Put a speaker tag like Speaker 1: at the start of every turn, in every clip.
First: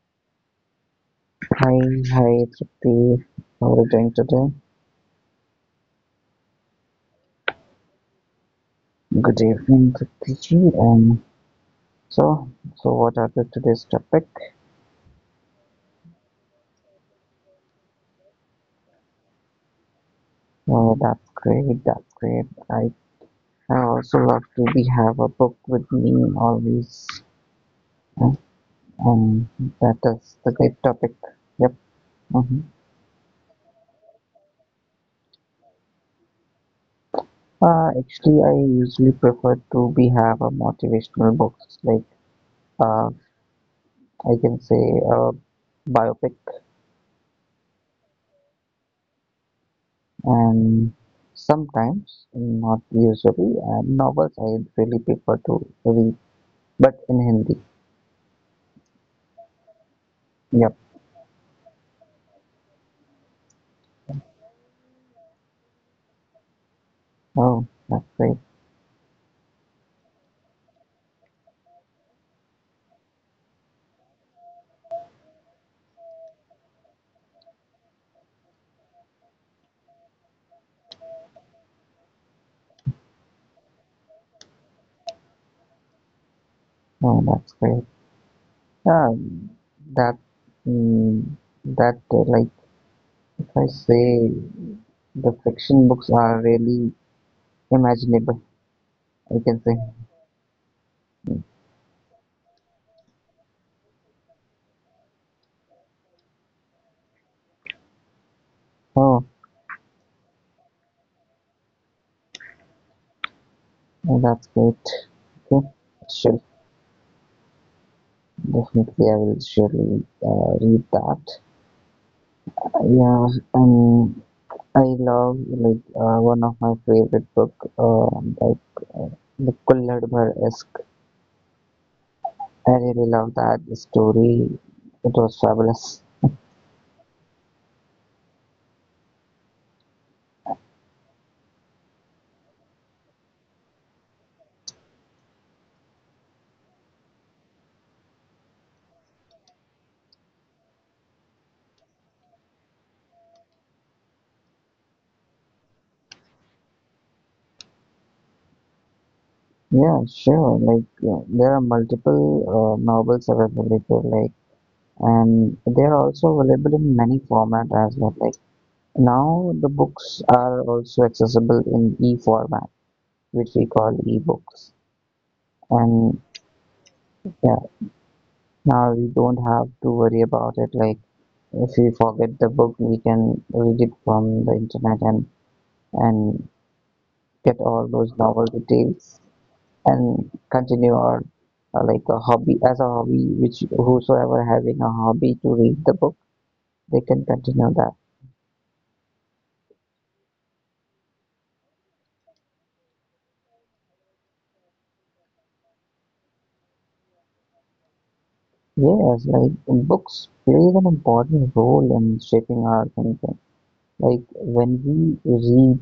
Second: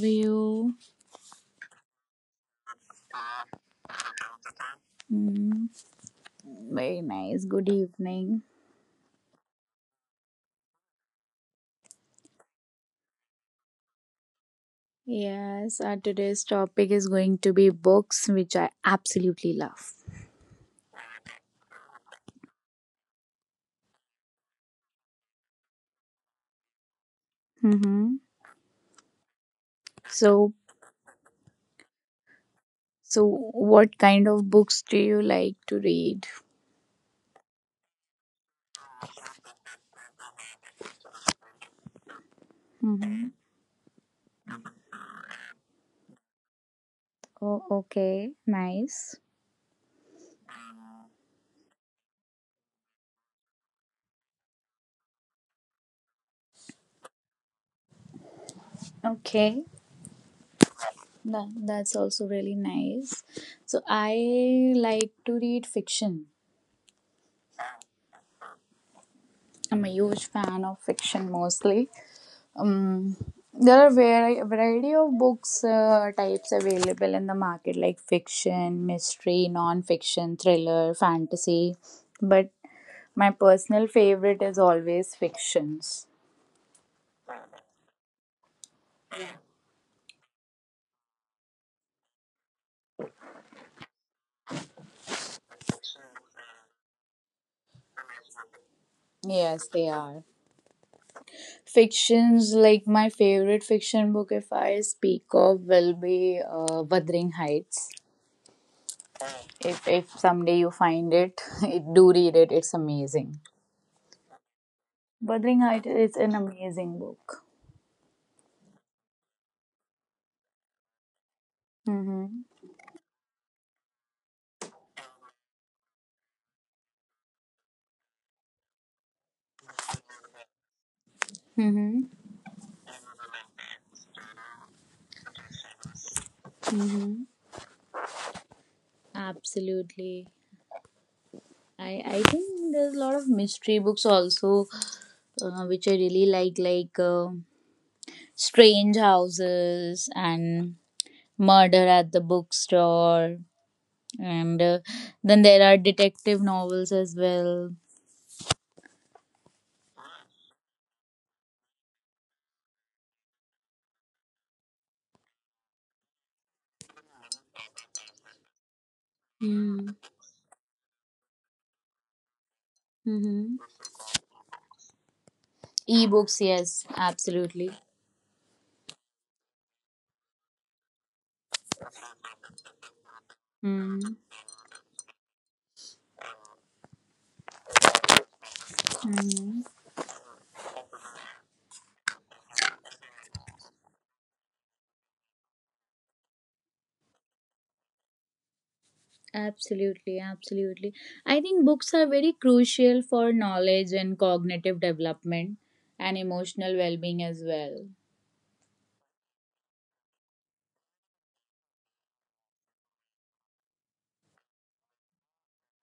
Speaker 1: you?
Speaker 2: Hi, hi, Tripti. How are you doing today?
Speaker 1: Hmm. Very nice. Good evening.
Speaker 2: Good evening, Tripti. Um, so what are the today's topic?
Speaker 1: Yes, our today's topic is going to be books, which I absolutely love.
Speaker 2: Oh, that's great. That's great. I also love to be have a book with me always.
Speaker 1: Mm-hmm.
Speaker 2: Uh, Um, that is the
Speaker 1: So,
Speaker 2: great topic. Yep. hmm
Speaker 1: so what kind of books do you like to read?
Speaker 2: Actually, I usually prefer to be have a motivational books like uh,
Speaker 1: Mm-hmm.
Speaker 2: I can say a biopic,
Speaker 1: Oh, okay, nice.
Speaker 2: and sometimes, not usually, novels I really prefer to read, but in Hindi.
Speaker 1: Okay,
Speaker 2: Yep.
Speaker 1: that's also really nice. So I like to read fiction.
Speaker 2: Oh, that's great.
Speaker 1: I'm a huge fan of fiction mostly. Um, there are variety of books types available in the market, like fiction, mystery, non-fiction, thriller, fantasy. But my personal favorite is always fictions.
Speaker 2: Oh, that's great. Um, that, mm, that Like if I say, the fiction books are really imaginable, I can
Speaker 1: Yes,
Speaker 2: say.
Speaker 1: they are. Fictions, like my favorite fiction book, if I speak of, will be Wuthering Heights.
Speaker 2: Oh,
Speaker 1: If someday you find it, do read it. It's amazing.
Speaker 2: oh, that's great.
Speaker 1: Wuthering
Speaker 2: Okay,
Speaker 1: Heights is an
Speaker 2: sure.
Speaker 1: amazing book.
Speaker 2: Definitely, I will surely read that.
Speaker 1: Mm-hmm.
Speaker 2: Yeah, um, I love like one of my favorite book, uh, like uh, the Kullad Bhar-esque.
Speaker 1: Mm-hmm.
Speaker 2: I really love that story. It was fabulous.
Speaker 1: Mm-hmm. Absolutely. I think there's a lot of mystery books also, which I really like Strange Houses and Murder at the Bookstore, and then there are detective novels as well.
Speaker 2: Yeah, sure. Like yeah, there are multiple novels available, like, and they are also available in many format as well. Like now, the
Speaker 1: Mm-hmm.
Speaker 2: books are also accessible in e-format, which we call e-books. And
Speaker 1: E-books, yes,
Speaker 2: yeah,
Speaker 1: absolutely.
Speaker 2: now we don't have to worry about it. Like if we forget the book, we can read it
Speaker 1: Mm-hmm.
Speaker 2: from the internet, and get all those novel details and continue our like a hobby as a hobby. Which whosoever having a hobby to read the book, they can continue that.
Speaker 1: Absolutely, absolutely. I think books are very crucial for knowledge and cognitive development and emotional well being as well.
Speaker 2: Yes, like books plays an important role in shaping our thinking. Like when we read,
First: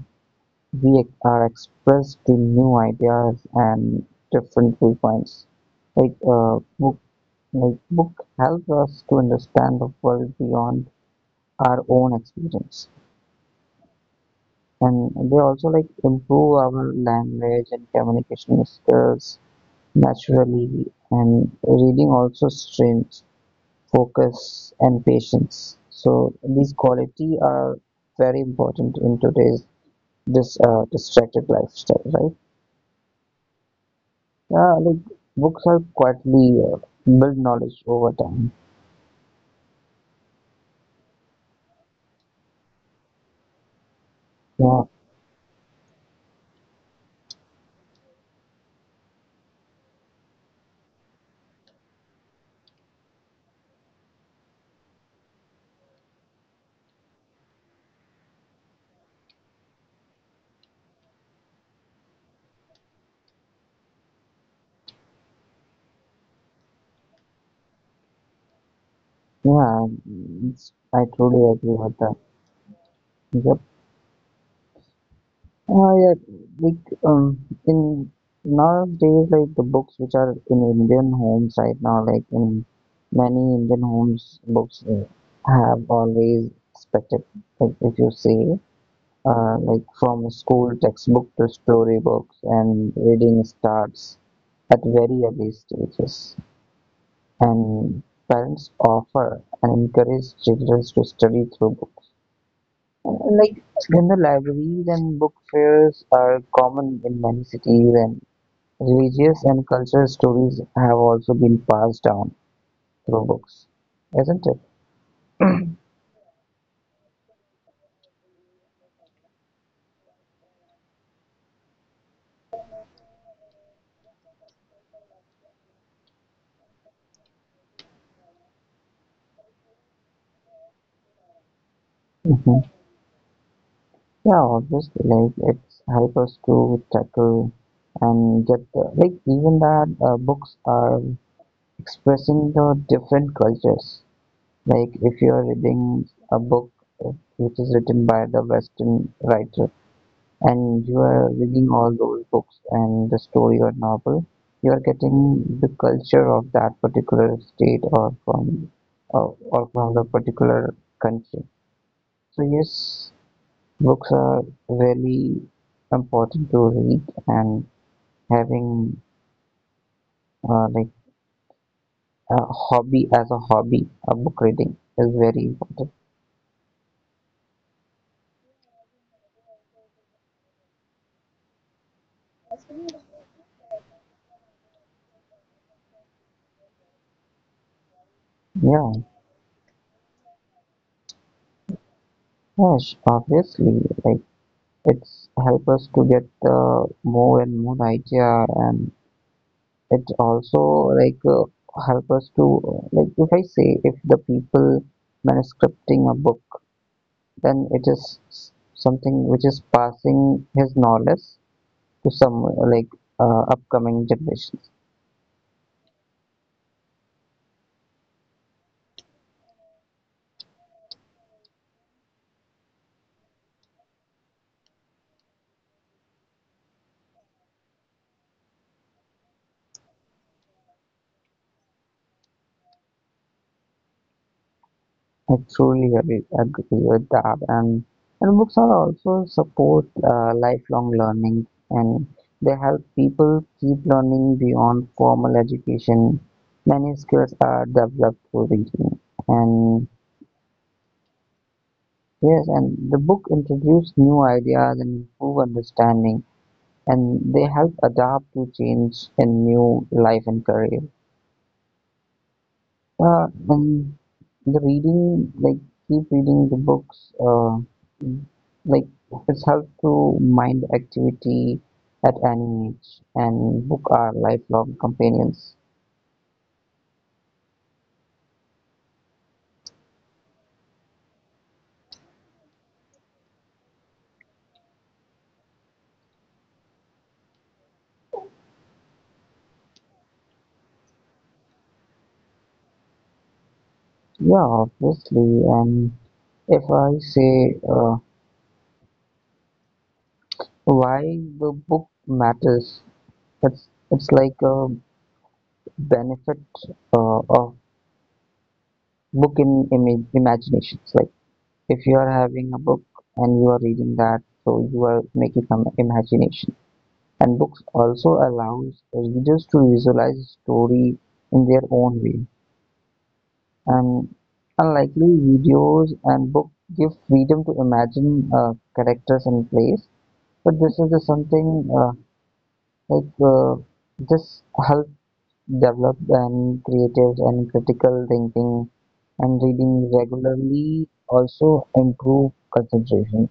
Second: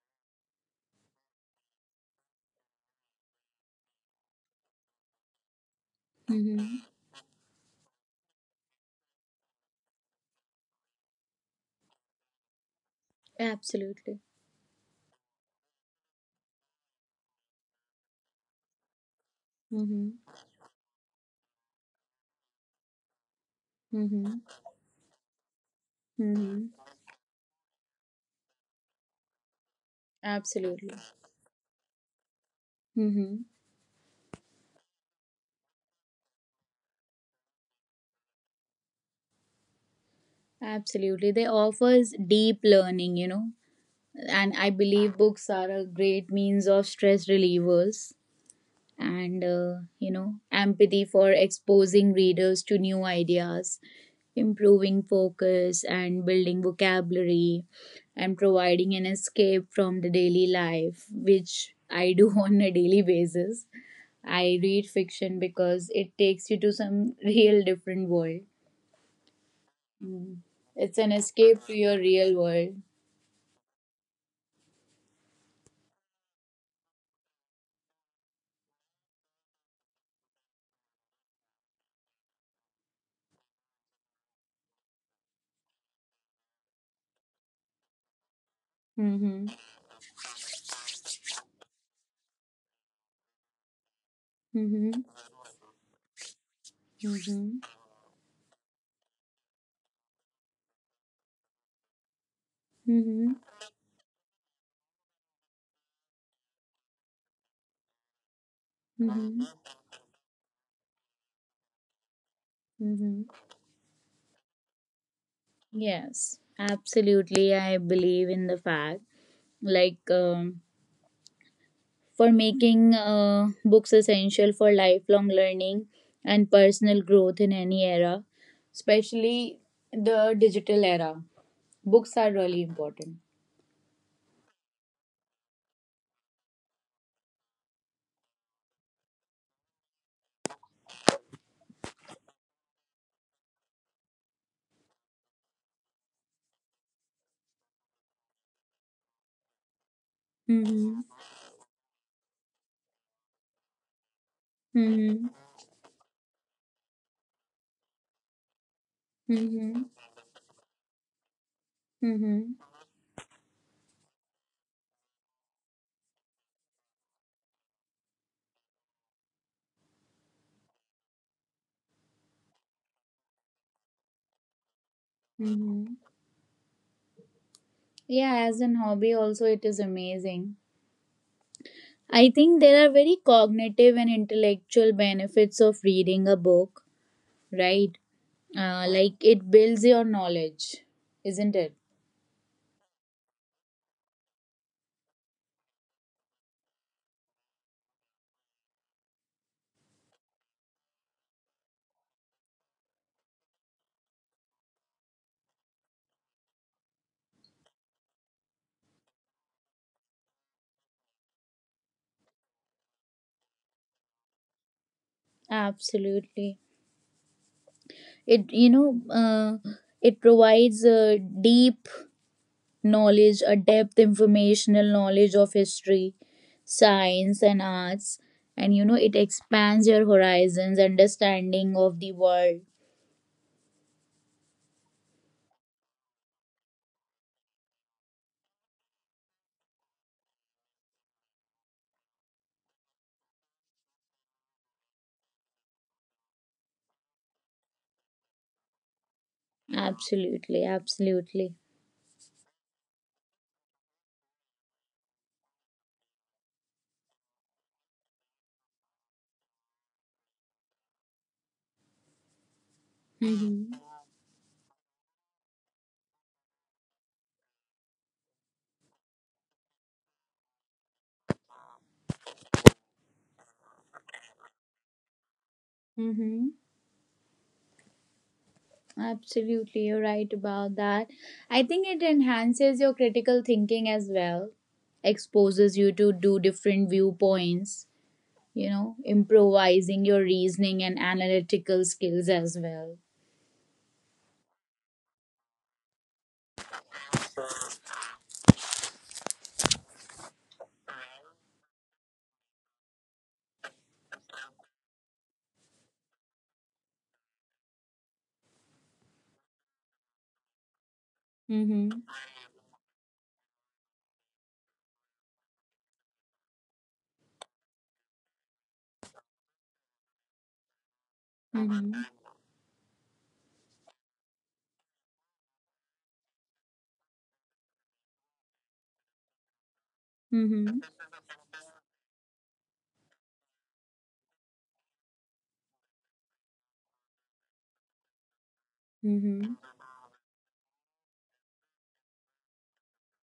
Speaker 2: we are exposed to new ideas and different viewpoints. Like uh,
Speaker 1: Mm-hmm.
Speaker 2: book Like book help us to understand the world beyond our own experience.
Speaker 1: Absolutely.
Speaker 2: And they also like improve our language and communication skills
Speaker 1: Mm-hmm.
Speaker 2: naturally. And reading also strains
Speaker 1: Mm-hmm.
Speaker 2: focus and patience. So
Speaker 1: Mm-hmm.
Speaker 2: these quality are very important in today's this
Speaker 1: Absolutely.
Speaker 2: distracted lifestyle, right?
Speaker 1: Mm-hmm.
Speaker 2: Yeah, like books help quietly build knowledge over time.
Speaker 1: Absolutely. They offers deep learning, you know, and I
Speaker 2: Yeah,
Speaker 1: believe books are a great means of stress relievers and you know empathy for exposing readers to new ideas, improving focus and building vocabulary and providing an escape from the daily life, which I do on a daily basis. I read fiction because it takes you to some real different world.
Speaker 2: yeah,
Speaker 1: Mm.
Speaker 2: it's-
Speaker 1: It's
Speaker 2: I
Speaker 1: an
Speaker 2: truly
Speaker 1: escape to
Speaker 2: agree with
Speaker 1: your
Speaker 2: that.
Speaker 1: real world.
Speaker 2: Yep. Yeah, like in nowadays, like the books which are in Indian homes right now, like in many Indian homes, books have always expected, like if you see,
Speaker 1: Mm-hmm.
Speaker 2: like from school textbook to storybooks, and reading starts at
Speaker 1: Mm-hmm.
Speaker 2: very early stages,
Speaker 1: Mm-hmm.
Speaker 2: and parents offer and encourage children to study through books.
Speaker 1: Mm-hmm.
Speaker 2: Like in the libraries and book fairs are common in many cities, and religious
Speaker 1: Mm-hmm.
Speaker 2: and cultural stories have also been passed down
Speaker 1: Mm-hmm.
Speaker 2: through books, isn't it?
Speaker 1: Yes, absolutely. I believe in the fact, like, for making books essential for lifelong learning and personal growth in any era, especially the digital era. Books are really
Speaker 2: hmm
Speaker 1: important.
Speaker 2: Yeah, obviously, like it's help us to tackle and get the, like even that books are expressing the different cultures. Like if you are reading a book uh, which is written by the Western writer, and you
Speaker 1: Mm-hmm.
Speaker 2: are reading all those books and the story or novel, you are
Speaker 1: Mm-hmm.
Speaker 2: getting the culture of that particular state or from or
Speaker 1: Mm-hmm.
Speaker 2: from the particular country. So
Speaker 1: Mm-hmm.
Speaker 2: yes, books are really important to read, and having like a hobby as a hobby, a book reading is very important.
Speaker 1: Mm-hmm. Yeah, as an hobby, also, it is amazing. I think there are very cognitive and intellectual benefits of reading a book, right?
Speaker 2: Yeah,
Speaker 1: Like it builds your knowledge, isn't it?
Speaker 2: yes, obviously, like it's help us to get more and more idea, and it also like help us to like if I say, if the people manuscripting a book, then it is s- something which is passing his knowledge to some upcoming generations.
Speaker 1: Absolutely. It, you know, it provides a deep knowledge, a depth informational knowledge of history, science and arts. And you know, it expands your horizons understanding of the world.
Speaker 2: I truly agree with that. And books are also support lifelong learning, and they help people keep learning beyond formal education. Many skills are developed through reading. And
Speaker 1: Absolutely, absolutely.
Speaker 2: yes, and the book introduces new ideas and improve understanding, and they help adapt to change in new life and career.
Speaker 1: Mm-hmm.
Speaker 2: And the reading, like keep reading the books, like it's helped to mind activity at any age, and book are lifelong companions.
Speaker 1: Mm-hmm. Absolutely, you're right about that. I think it enhances your critical thinking as well, exposes you to do different viewpoints, you know, improvising your reasoning and analytical skills as well.
Speaker 2: Yeah, obviously. And if I say why the book matters, it's like benefit of book in image imaginations. Like if you
Speaker 1: Mm-hmm.
Speaker 2: are having a book and you are reading that, so you are making some imagination, and books also allows readers to visualize story in their own
Speaker 1: Mm-hmm.
Speaker 2: way, and unlikely videos, and book give freedom to imagine characters and place. But this
Speaker 1: Mm-hmm.
Speaker 2: is just something like uh, just help develop and creative and critical thinking, and
Speaker 1: Mm-hmm.
Speaker 2: reading regularly also improve concentration.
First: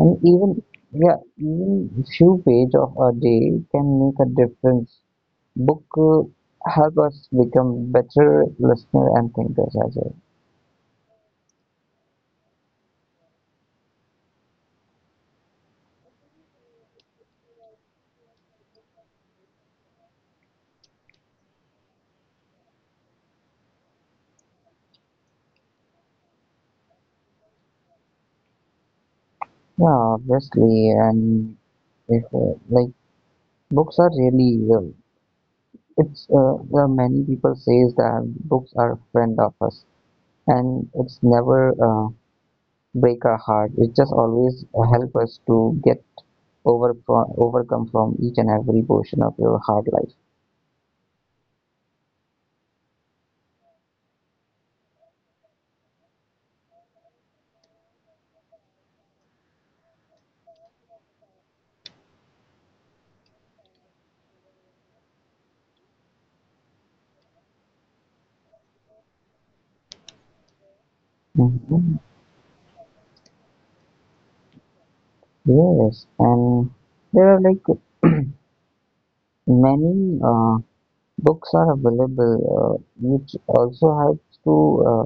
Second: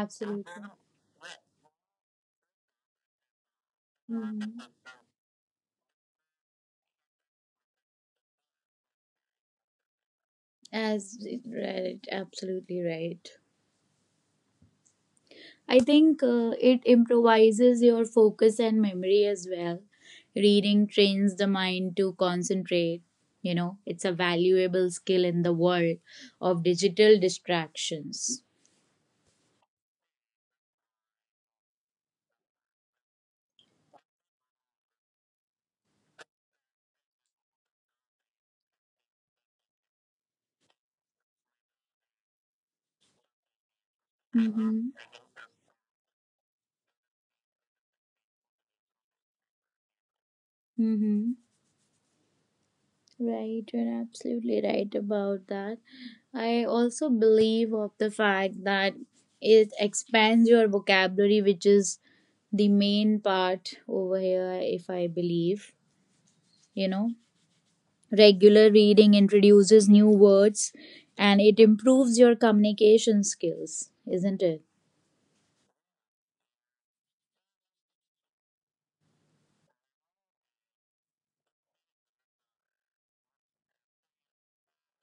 Speaker 2: And even yeah, even few page of a day can make a
Speaker 1: Mm-hmm.
Speaker 2: difference. Book help us become better listener and thinkers as well.
Speaker 1: As right, absolutely right. I think it improvises your focus and memory as well. Reading trains the mind to concentrate. You know, it's a valuable skill in the world of digital distractions.
Speaker 2: Yeah, obviously. And if like books are really well, it's there are many people says that books are friend of us, and it's never break our heart. It just always
Speaker 1: Mm-hmm.
Speaker 2: help us to get over from overcome from each and every portion of your hard life.
Speaker 1: Mm-hmm. Right, you're absolutely right about that. I also believe of the fact that it expands your vocabulary, which is the main part over here, if I believe. You know, regular reading introduces new words and it
Speaker 2: hmm
Speaker 1: improves your communication skills, isn't it?
Speaker 2: Yes, and there are like many books are available, which also helps to uh,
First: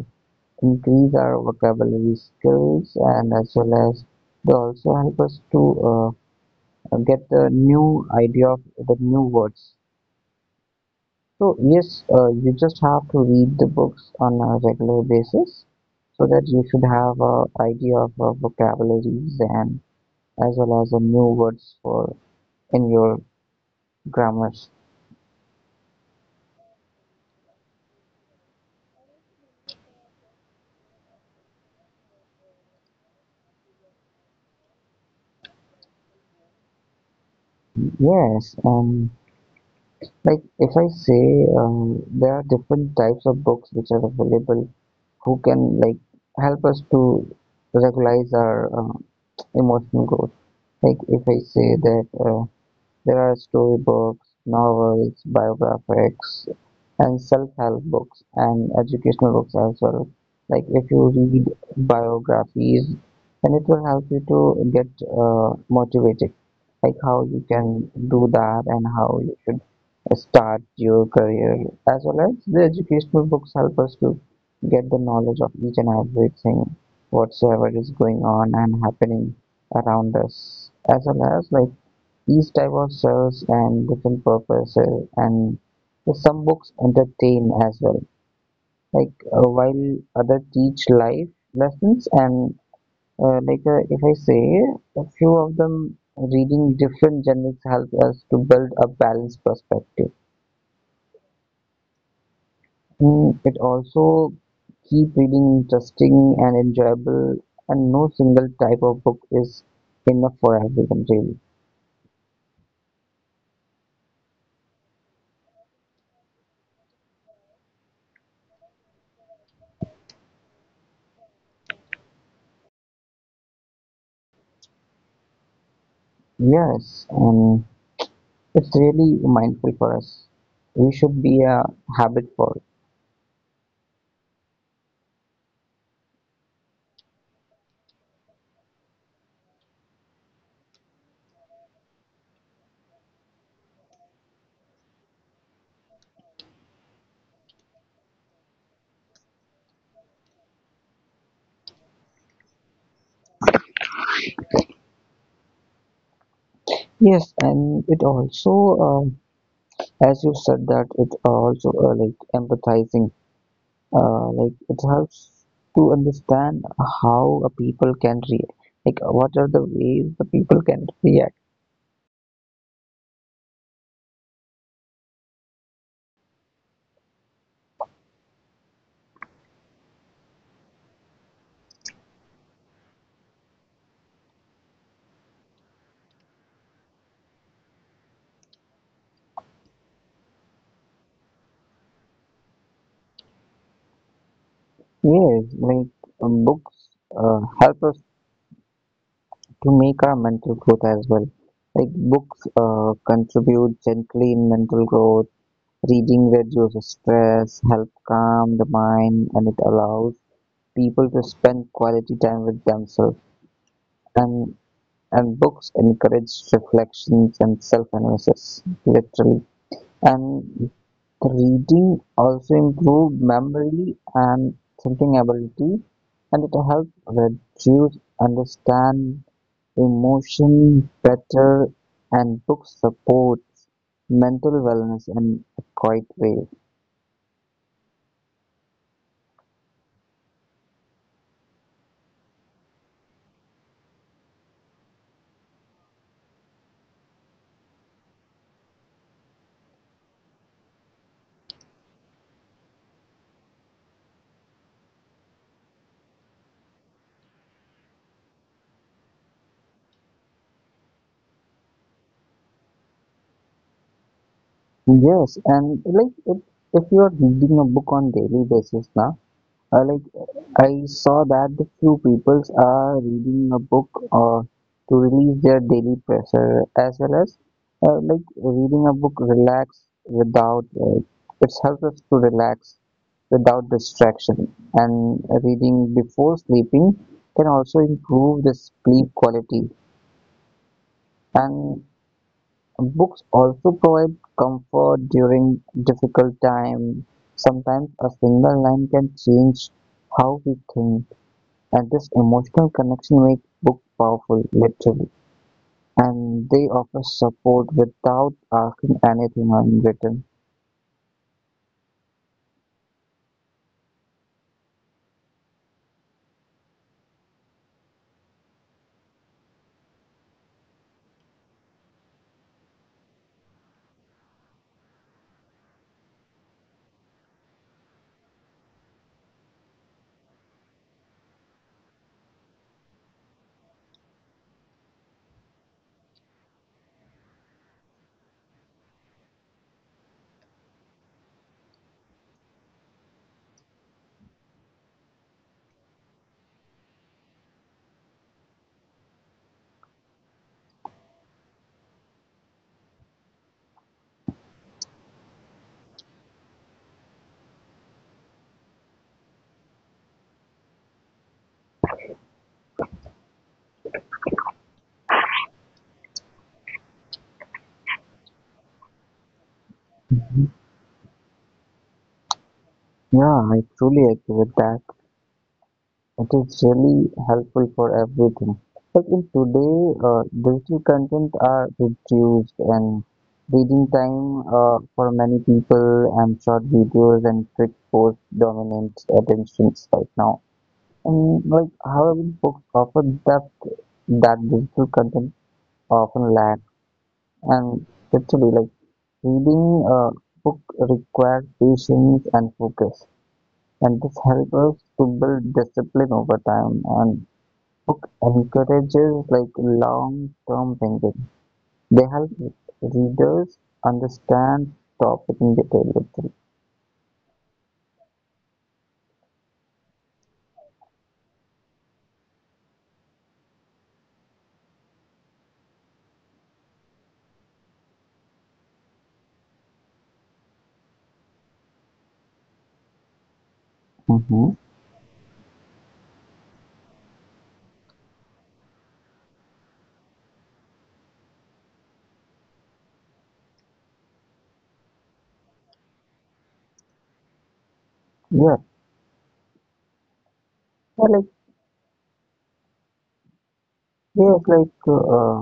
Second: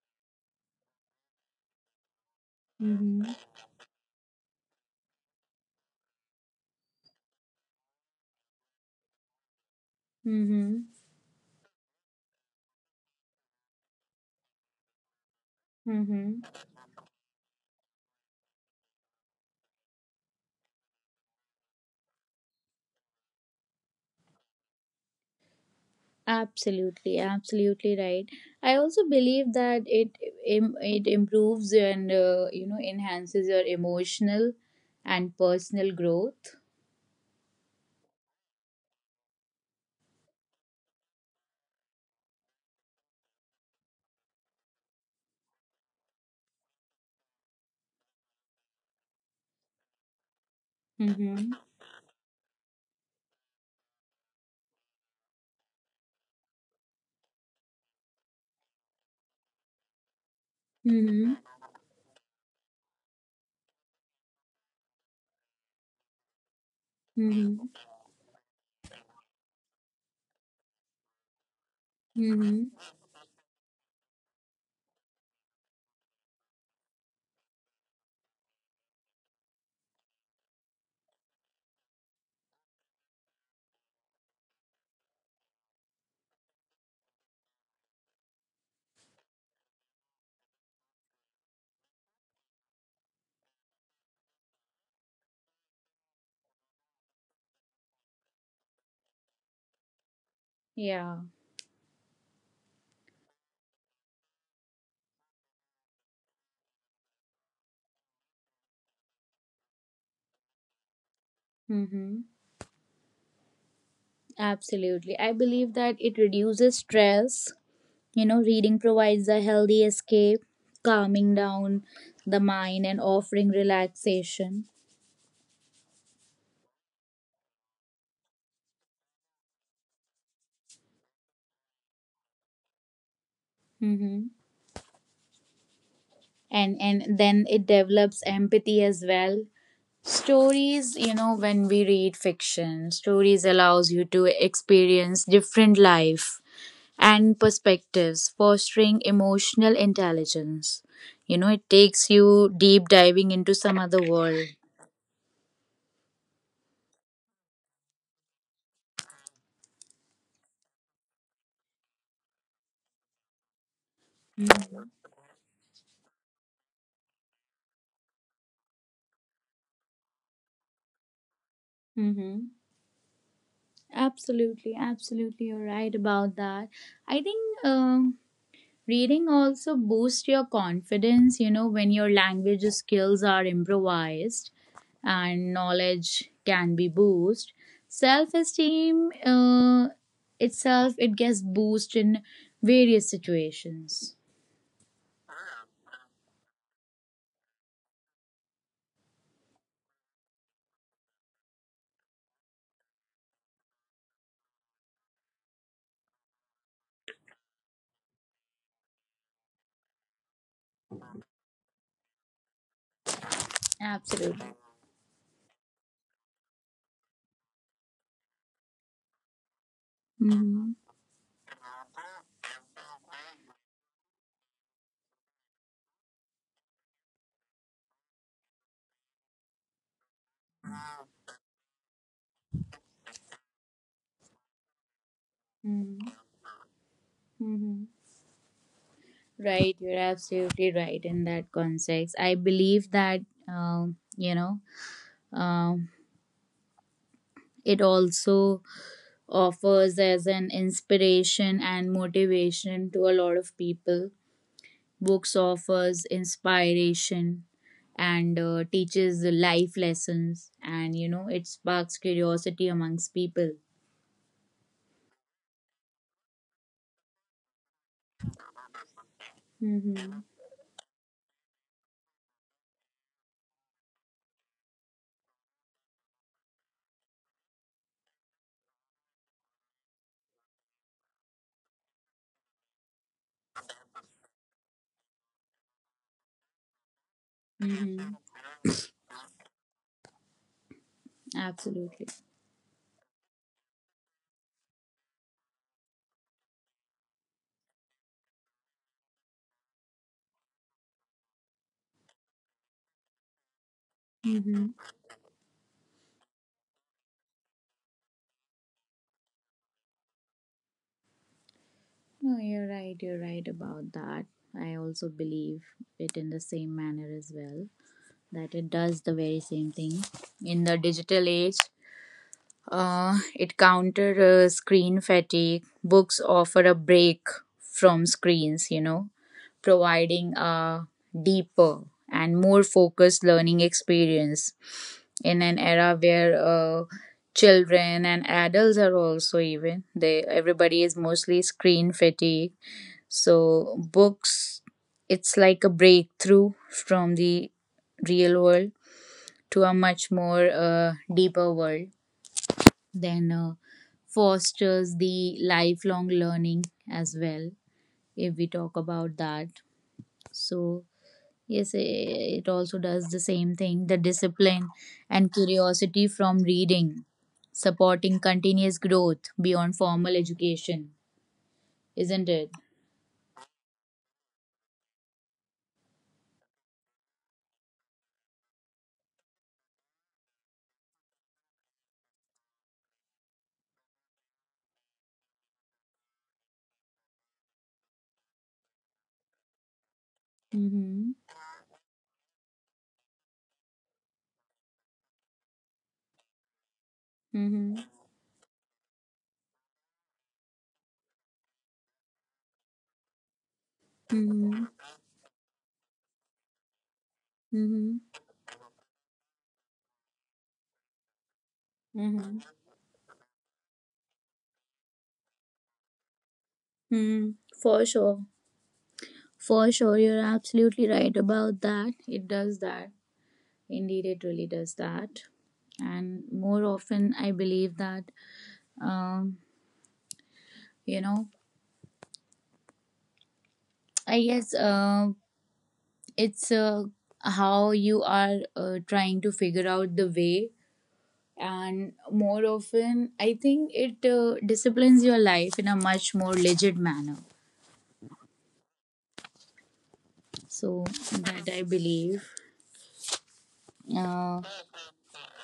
Speaker 2: increase our vocabulary skills,
Speaker 1: Mm-hmm.
Speaker 2: and as well as they also help us to uh, get the new idea of the new words.
Speaker 1: Mm-hmm.
Speaker 2: So yes, you just have to read the books on a regular basis, so that
Speaker 1: Mm-hmm.
Speaker 2: you should have a idea of vocabularies, and as well as the new words for in your grammars.
Speaker 1: Absolutely, absolutely right. I also believe that it it improves and you know enhances your emotional and personal growth.
Speaker 2: Yes, like if I say, there are different types of books which are available, who can like help us to regularize our emotional growth. Like if I
Speaker 1: Mm-hmm.
Speaker 2: say that. There are storybooks, novels, biographies, and self-help books and educational books as well. Like if you
Speaker 1: Mm-hmm.
Speaker 2: read biographies, then it will help you to get motivated, like how you
Speaker 1: Mm-hmm.
Speaker 2: can do that and how you should start your career. As well as
Speaker 1: Mm-hmm.
Speaker 2: the educational books help us to get the knowledge of each and everything whatsoever is going on and happening around us, as well as like each type of serves and different purposes, and some books entertain as well. Like while other teach life lessons, and if I say, a few of them reading different genres help us to build a balanced perspective.
Speaker 1: Yeah.
Speaker 2: It also keep reading interesting and enjoyable, and no single type of book is enough for everyone really.
Speaker 1: Mm-hmm. Absolutely. I believe that it reduces stress. You know, reading provides a healthy escape, calming down the mind and offering relaxation.
Speaker 2: Yes, and it's really mindful for us. We should be a habit for it.
Speaker 1: Hmm. And then it develops empathy as well. Stories, you know, when we read fiction, stories allows you to experience different life and perspectives, fostering emotional intelligence. You know, it takes you deep diving into some other world.
Speaker 2: Yes, and it also, um, as you said that it also like empathizing, like it helps to understand how a people can react. Like what are the ways the people can react?
Speaker 1: Hmm. Absolutely, absolutely, you're right about that. I think um, reading also boosts your confidence, you know, when your language skills are improvised and knowledge can be boosted. Self esteem itself, it gets boosted in various situations.
Speaker 2: Yes, like books help us to make our mental growth as well. Like books contribute gently in mental growth. Reading reduces stress, helps calm the mind, and it allows people to spend quality time with themselves. And
Speaker 1: Absolutely.
Speaker 2: and books encourage reflections and self-analysis, literally. And
Speaker 1: Hmm.
Speaker 2: reading also improves memory and thinking ability, and it helps reduce understand emotion better. And books support mental wellness in a quiet
Speaker 1: Mm-hmm.
Speaker 2: way.
Speaker 1: Mm-hmm. Right, you're absolutely right in that context. I believe that, um, you know, um. It also offers as an inspiration and motivation to a lot of people. Books offers inspiration and teaches the life lessons, and you know it sparks curiosity amongst people.
Speaker 2: Yes, and like if you are reading a book on daily basis now, like
Speaker 1: Mm-hmm.
Speaker 2: I saw that the few peoples are reading a book to release their daily pressure, as well as like reading a book relax without it helps us to relax without distraction, and reading before sleeping can also
Speaker 1: Mm-hmm.
Speaker 2: improve the sleep quality. And
Speaker 1: Absolutely.
Speaker 2: books also provide comfort during difficult times. Sometimes a single line can change how we think, and this emotional connection makes books powerful,
Speaker 1: Mm-hmm.
Speaker 2: literally. And they offer support without asking anything in return.
Speaker 1: No, you're right. You're right about that. I also believe it in the same manner as well, that it does the very same thing. In the digital age, it countered screen fatigue. Books offer a break from screens, you know, providing a deeper and more focused learning experience in an era where children and adults are also, even they, everybody is mostly screen fatigue. So books, it's like a breakthrough from the real world to a much more deeper world, then fosters the lifelong learning as well, if we talk about that. So yes, it also does the same thing, the discipline and curiosity from reading, supporting continuous growth beyond formal education, isn't it?
Speaker 2: Yeah, I truly agree with that. It is really helpful for everything. Like in today, digital content are reduced and reading time for many people, and short videos and quick posts dominate attentions right now.
Speaker 1: Mm-hmm.
Speaker 2: And like however, books offer depth that digital content often lack.
Speaker 1: Mm-hmm.
Speaker 2: And literally, like reading a book requires patience and focus, and this helps
Speaker 1: Mm-hmm.
Speaker 2: us to build discipline over time, and
Speaker 1: Mm-hmm.
Speaker 2: book encourages like long-term thinking. They help
Speaker 1: Mm-hmm.
Speaker 2: readers understand topic in detail. Actually.
Speaker 1: Mm-hmm. For sure, for sure, you're absolutely right about that. It does that, indeed it really does that. And more often I believe that, um, you know, I guess
Speaker 2: hmm
Speaker 1: it's how you are trying to figure out the way, and more often I think it disciplines your life in a much more legit manner.
Speaker 2: Yeah.
Speaker 1: So
Speaker 2: Yeah, like
Speaker 1: that I believe, uh,
Speaker 2: yes, like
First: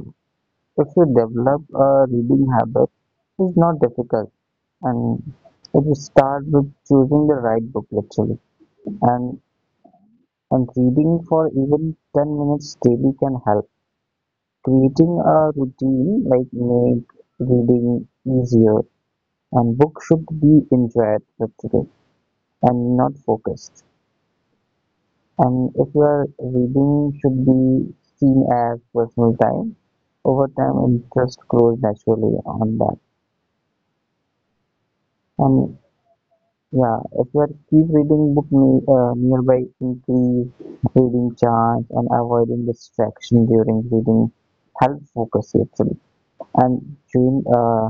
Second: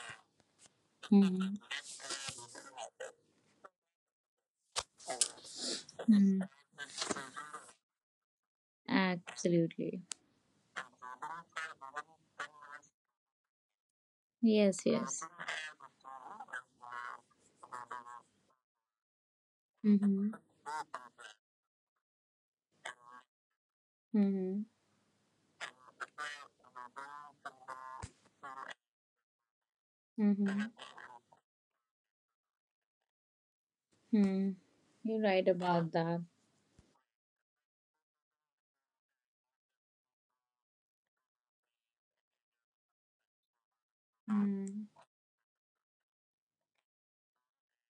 Speaker 2: if you
Speaker 1: mhm,
Speaker 2: develop a reading habit, it's not difficult, and if you
Speaker 1: mhm.
Speaker 2: start with choosing the right book literally, and
Speaker 1: Absolutely.
Speaker 2: and reading for even 10 minutes daily can help.
Speaker 1: Yes,
Speaker 2: Creating
Speaker 1: yes.
Speaker 2: a routine like make reading easier, and book should
Speaker 1: Mm-hmm,
Speaker 2: be enjoyed actually, and not focused.
Speaker 1: mm-hmm,
Speaker 2: And if you are reading should be seen as personal time, over
Speaker 1: mm-hmm,
Speaker 2: time it just grows naturally on that.
Speaker 1: mm. You're right
Speaker 2: And
Speaker 1: about that.
Speaker 2: yeah, if you are keep reading book ne- nearby, increase reading chance, and avoiding distraction during reading
Speaker 1: Mm.
Speaker 2: help focus actually. And during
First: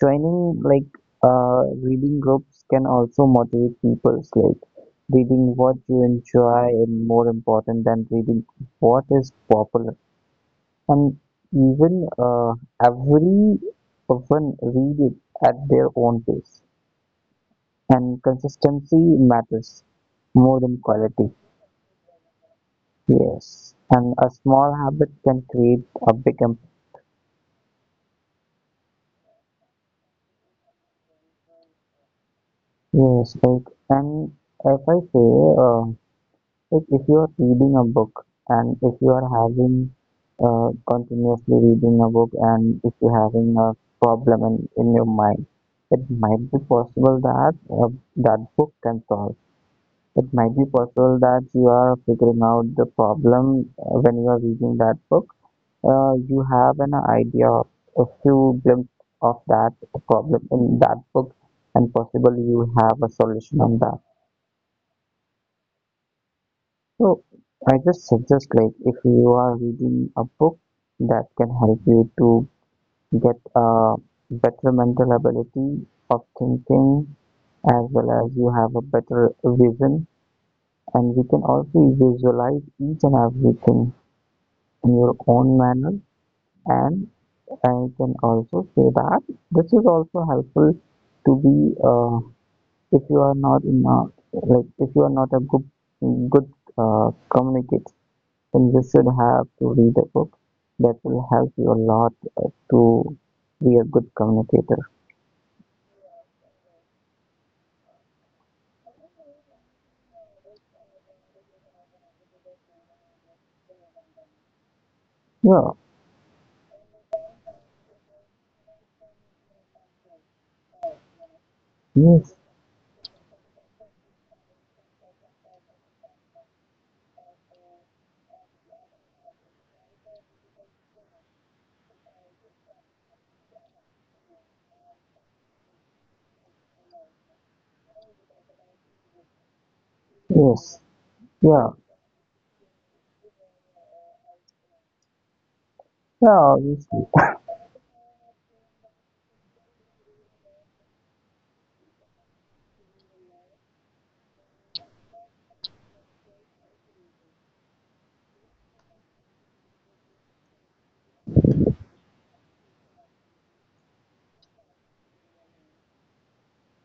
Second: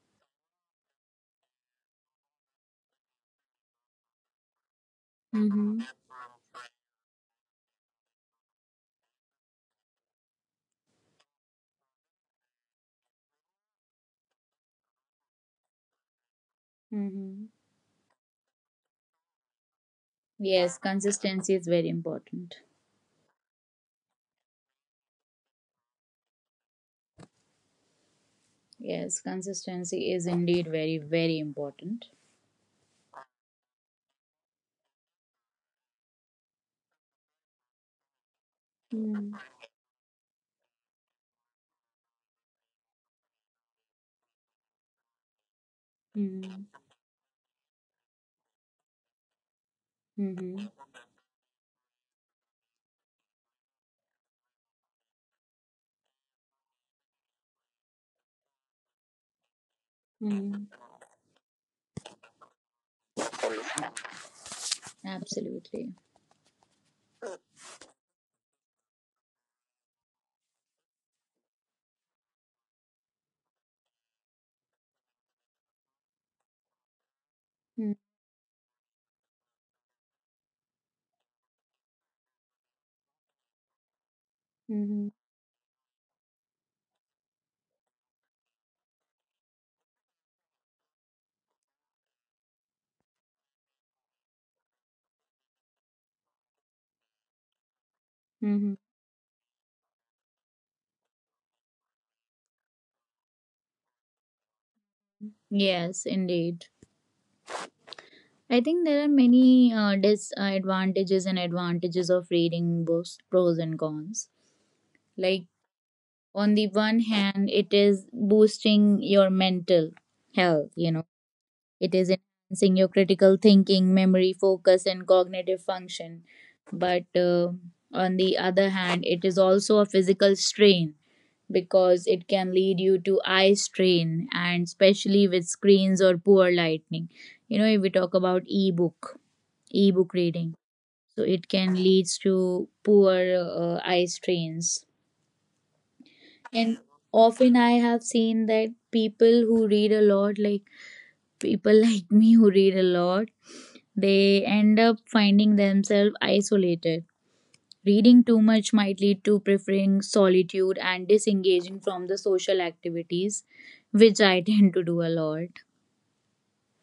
Speaker 2: joining like reading groups can also motivate people. Like reading what
Speaker 1: Mm-hmm,
Speaker 2: you enjoy is more important than reading what is popular. And even every one read it at their own pace.
Speaker 1: mm-hmm.
Speaker 2: And consistency matters more
Speaker 1: Yes,
Speaker 2: than quality.
Speaker 1: consistency is very important.
Speaker 2: Yes, and a small habit can create a big impact.
Speaker 1: Yes, consistency is indeed very, very important.
Speaker 2: Yes, like and if I say uh, like if you are reading a book, and if you are
Speaker 1: Mm.
Speaker 2: having continuously reading a book, and if you're having a problem in your mind, it might be
Speaker 1: Mm.
Speaker 2: possible that that book can solve. It might be
Speaker 1: Mm-hmm.
Speaker 2: possible that you are figuring out the problem when you are reading that book. You have an idea of a few glimpse of that problem
Speaker 1: Mm.
Speaker 2: in that book, and possibly you have a solution on that.
Speaker 1: Absolutely.
Speaker 2: So I just suggest, like if you are reading a book that can help you to get a better mental ability of thinking, as
Speaker 1: Mm.
Speaker 2: well as you have a better vision, and you can also visualize each and everything in
Speaker 1: Mm-hmm.
Speaker 2: your own manner. And I can also say that this is also helpful to be if you are not in a, like if you are not a good good communicator, then
Speaker 1: Mm-hmm.
Speaker 2: you should have to read a book that will help you a lot to be a good communicator.
Speaker 1: Yes, indeed. I think there are many disadvantages and advantages of reading books, pros and cons. Like,
Speaker 2: Yeah,
Speaker 1: on the one hand, it is boosting your mental health, you know it is
Speaker 2: yes,
Speaker 1: enhancing your critical thinking, memory, focus, and cognitive function. But on the other hand, it is also a physical strain because it can lead you to eye strain, and especially with screens or poor lighting, you know, if we talk about ebook, ebook reading,
Speaker 2: yes,
Speaker 1: so it
Speaker 2: yeah,
Speaker 1: can leads to poor eye strains.
Speaker 2: yeah,
Speaker 1: And
Speaker 2: obviously,
Speaker 1: often I have seen that people who read a lot, like people like me who read a lot, they end up finding themselves isolated. Reading too much might lead to preferring solitude and disengaging from the social activities, which I tend to do a lot.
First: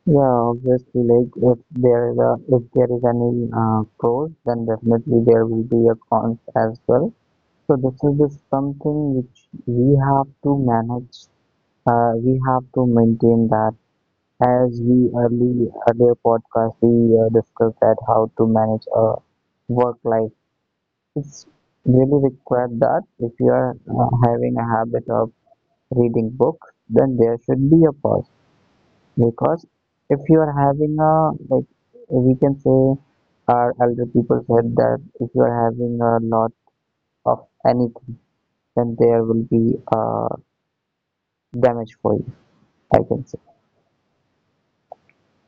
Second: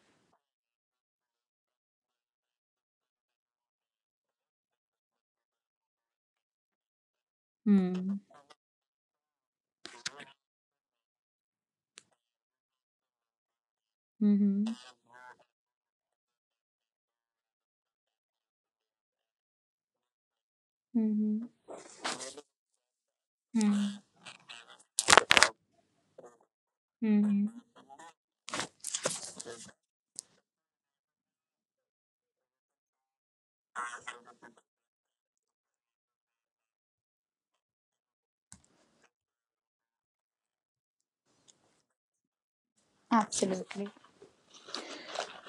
Speaker 2: yeah, obviously, like if there is a, if there is any pros, then definitely there will be a cons as well. So this
Speaker 1: Hmm.
Speaker 2: is just something which we have to manage. We have to maintain that.
Speaker 1: Mhm.
Speaker 2: As we early earlier podcast we discussed that how to manage a work life. It's
Speaker 1: Mhm.
Speaker 2: really required that if you are
Speaker 1: Mhm.
Speaker 2: having a habit of reading books, then there
Speaker 1: Mhm.
Speaker 2: should be a pause. Because if you are having a, like, we can say, our elder people said that if you are having a lot of anything, then there will be damage for you, I can say.
Speaker 1: Absolutely.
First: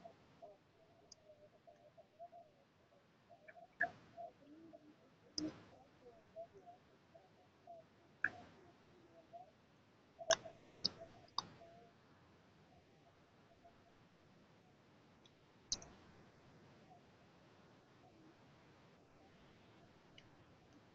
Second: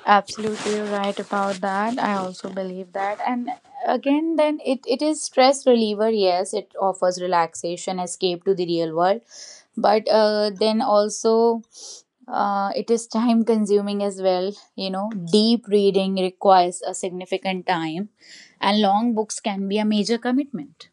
Speaker 1: Absolutely right about that. I also believe that. And again, then it is stress reliever. Yes, it offers relaxation, escape to the real world. But then also, it is time consuming as well. You know, deep reading requires a significant time, and long books can be a major commitment.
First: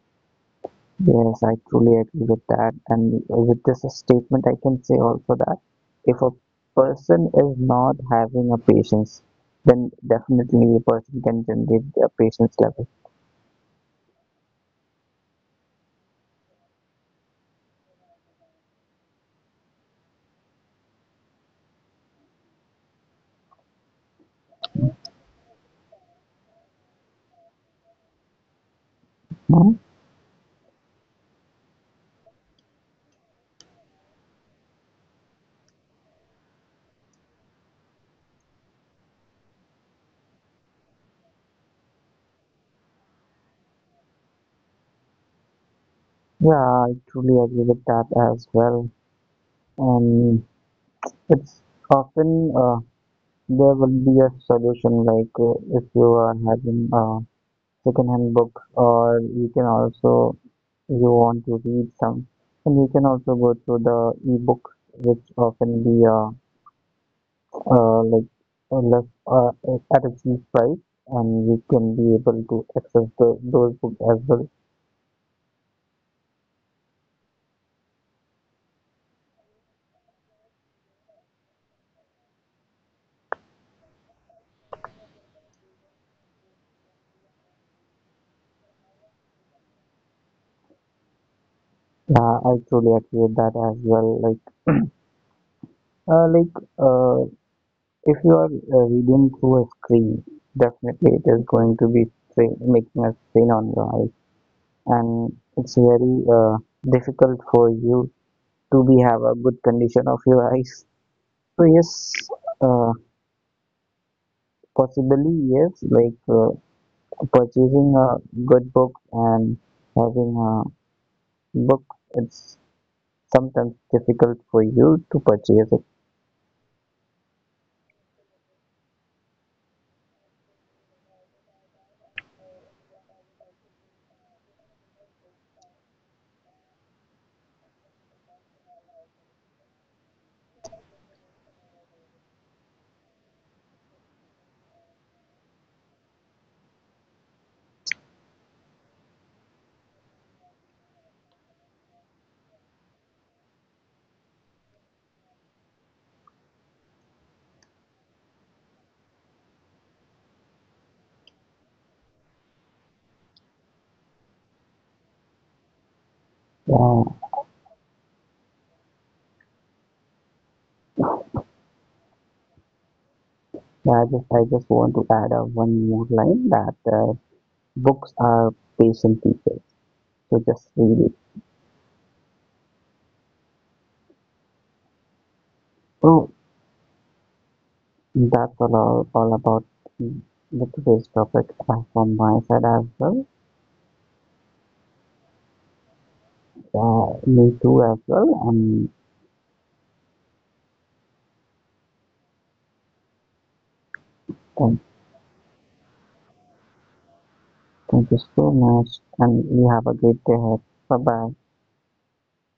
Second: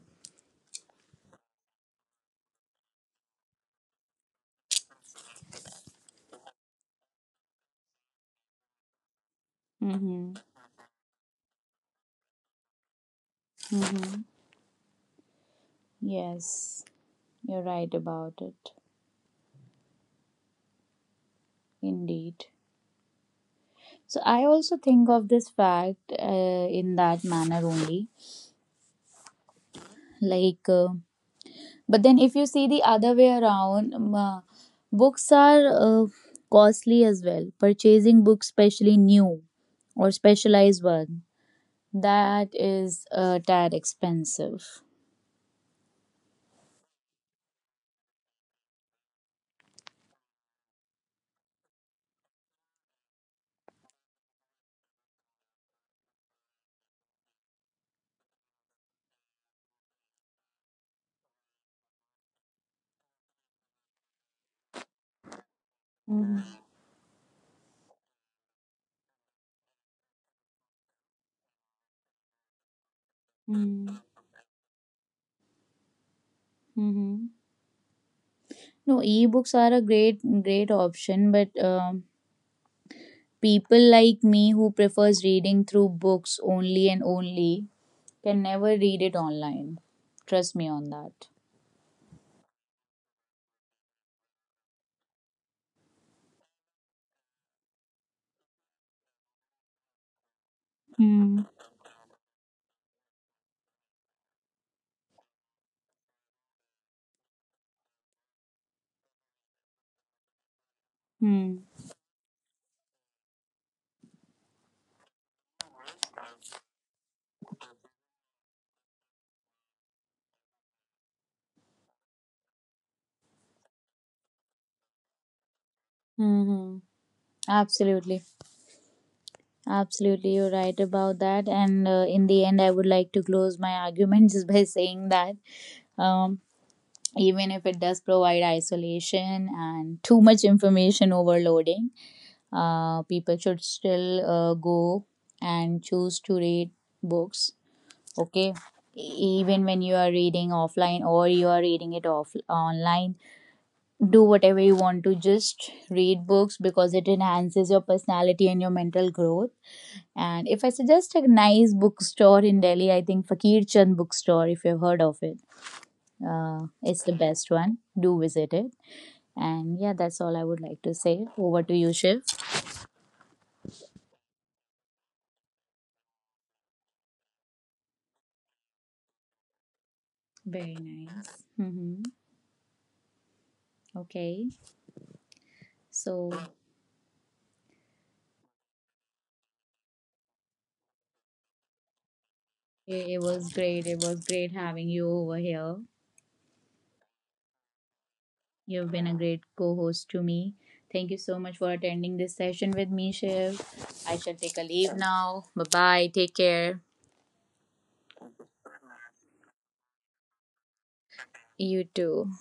Speaker 2: Yes, I truly agree with that. And with this statement, I can say also that if a person is not having a patience, then
Speaker 1: Mm-hmm.
Speaker 2: definitely a person can generate a patience level.
Speaker 1: Mm-hmm. Yes, you're right about it. Indeed. So I also think of this fact in that manner only.
Speaker 2: No?
Speaker 1: Like, but then if you see the other way around, books are uh, costly as well. Purchasing books, especially new or specialized one, that is a tad expensive.
Speaker 2: Yeah, I truly agree with that as well. And it's often there will be a solution, like if you are having a second-hand book, or you can also you want to read some. And you can also go to the ebooks, which often be
Speaker 1: Mm-hmm.
Speaker 2: uh, like less at a cheap price, and you can be able to access the, those books
Speaker 1: Mm-hmm.
Speaker 2: as well.
Speaker 1: No, ebooks are a great, great option, but people like me who prefers reading through books only and only can never read it online. Trust me on that.
Speaker 2: I truly agree with that as well. Like, uh, like uh, if you are reading through a screen, definitely it is
Speaker 1: Hmm.
Speaker 2: going to be strain, making a strain on your eyes, and it's very difficult for you to be have a good condition of your eyes. So
Speaker 1: Hmm.
Speaker 2: yes, uh, possibly yes, like purchasing a good book and having a book, it's sometimes difficult for you to purchase it.
Speaker 1: Hmm. Absolutely. Absolutely. You're right about that. And in the end, I would like to close my argument just by saying that um, even if it does provide isolation and too much information overloading, people should still go and choose to read books. Okay. Even when you are reading offline or you are reading it off online, do whatever you want to just read books because it enhances your personality and your mental growth. And if I suggest a nice bookstore in Delhi, I think Fakir Chand bookstore, if you've heard of it,
Speaker 2: Uh,
Speaker 1: it's the best one, do visit it. And yeah, that's all I would like to say. Over to you, Shiv.
Speaker 2: I just I just want to add one more line that books are patient people, so just
Speaker 1: Very
Speaker 2: read it.
Speaker 1: nice. Mm-hmm. Okay,
Speaker 2: So
Speaker 1: so
Speaker 2: that's all about the today's topic from my side as
Speaker 1: it
Speaker 2: well.
Speaker 1: it was great having you over here.
Speaker 2: Me too as well, and
Speaker 1: You've been a great co host to me. Thank you so much for attending this session with me, Shiv. I shall take
Speaker 2: um,
Speaker 1: a leave now. Bye bye. Take care.
Speaker 2: thank you so much, and you have a great day ahead. Bye bye.
Speaker 1: You too.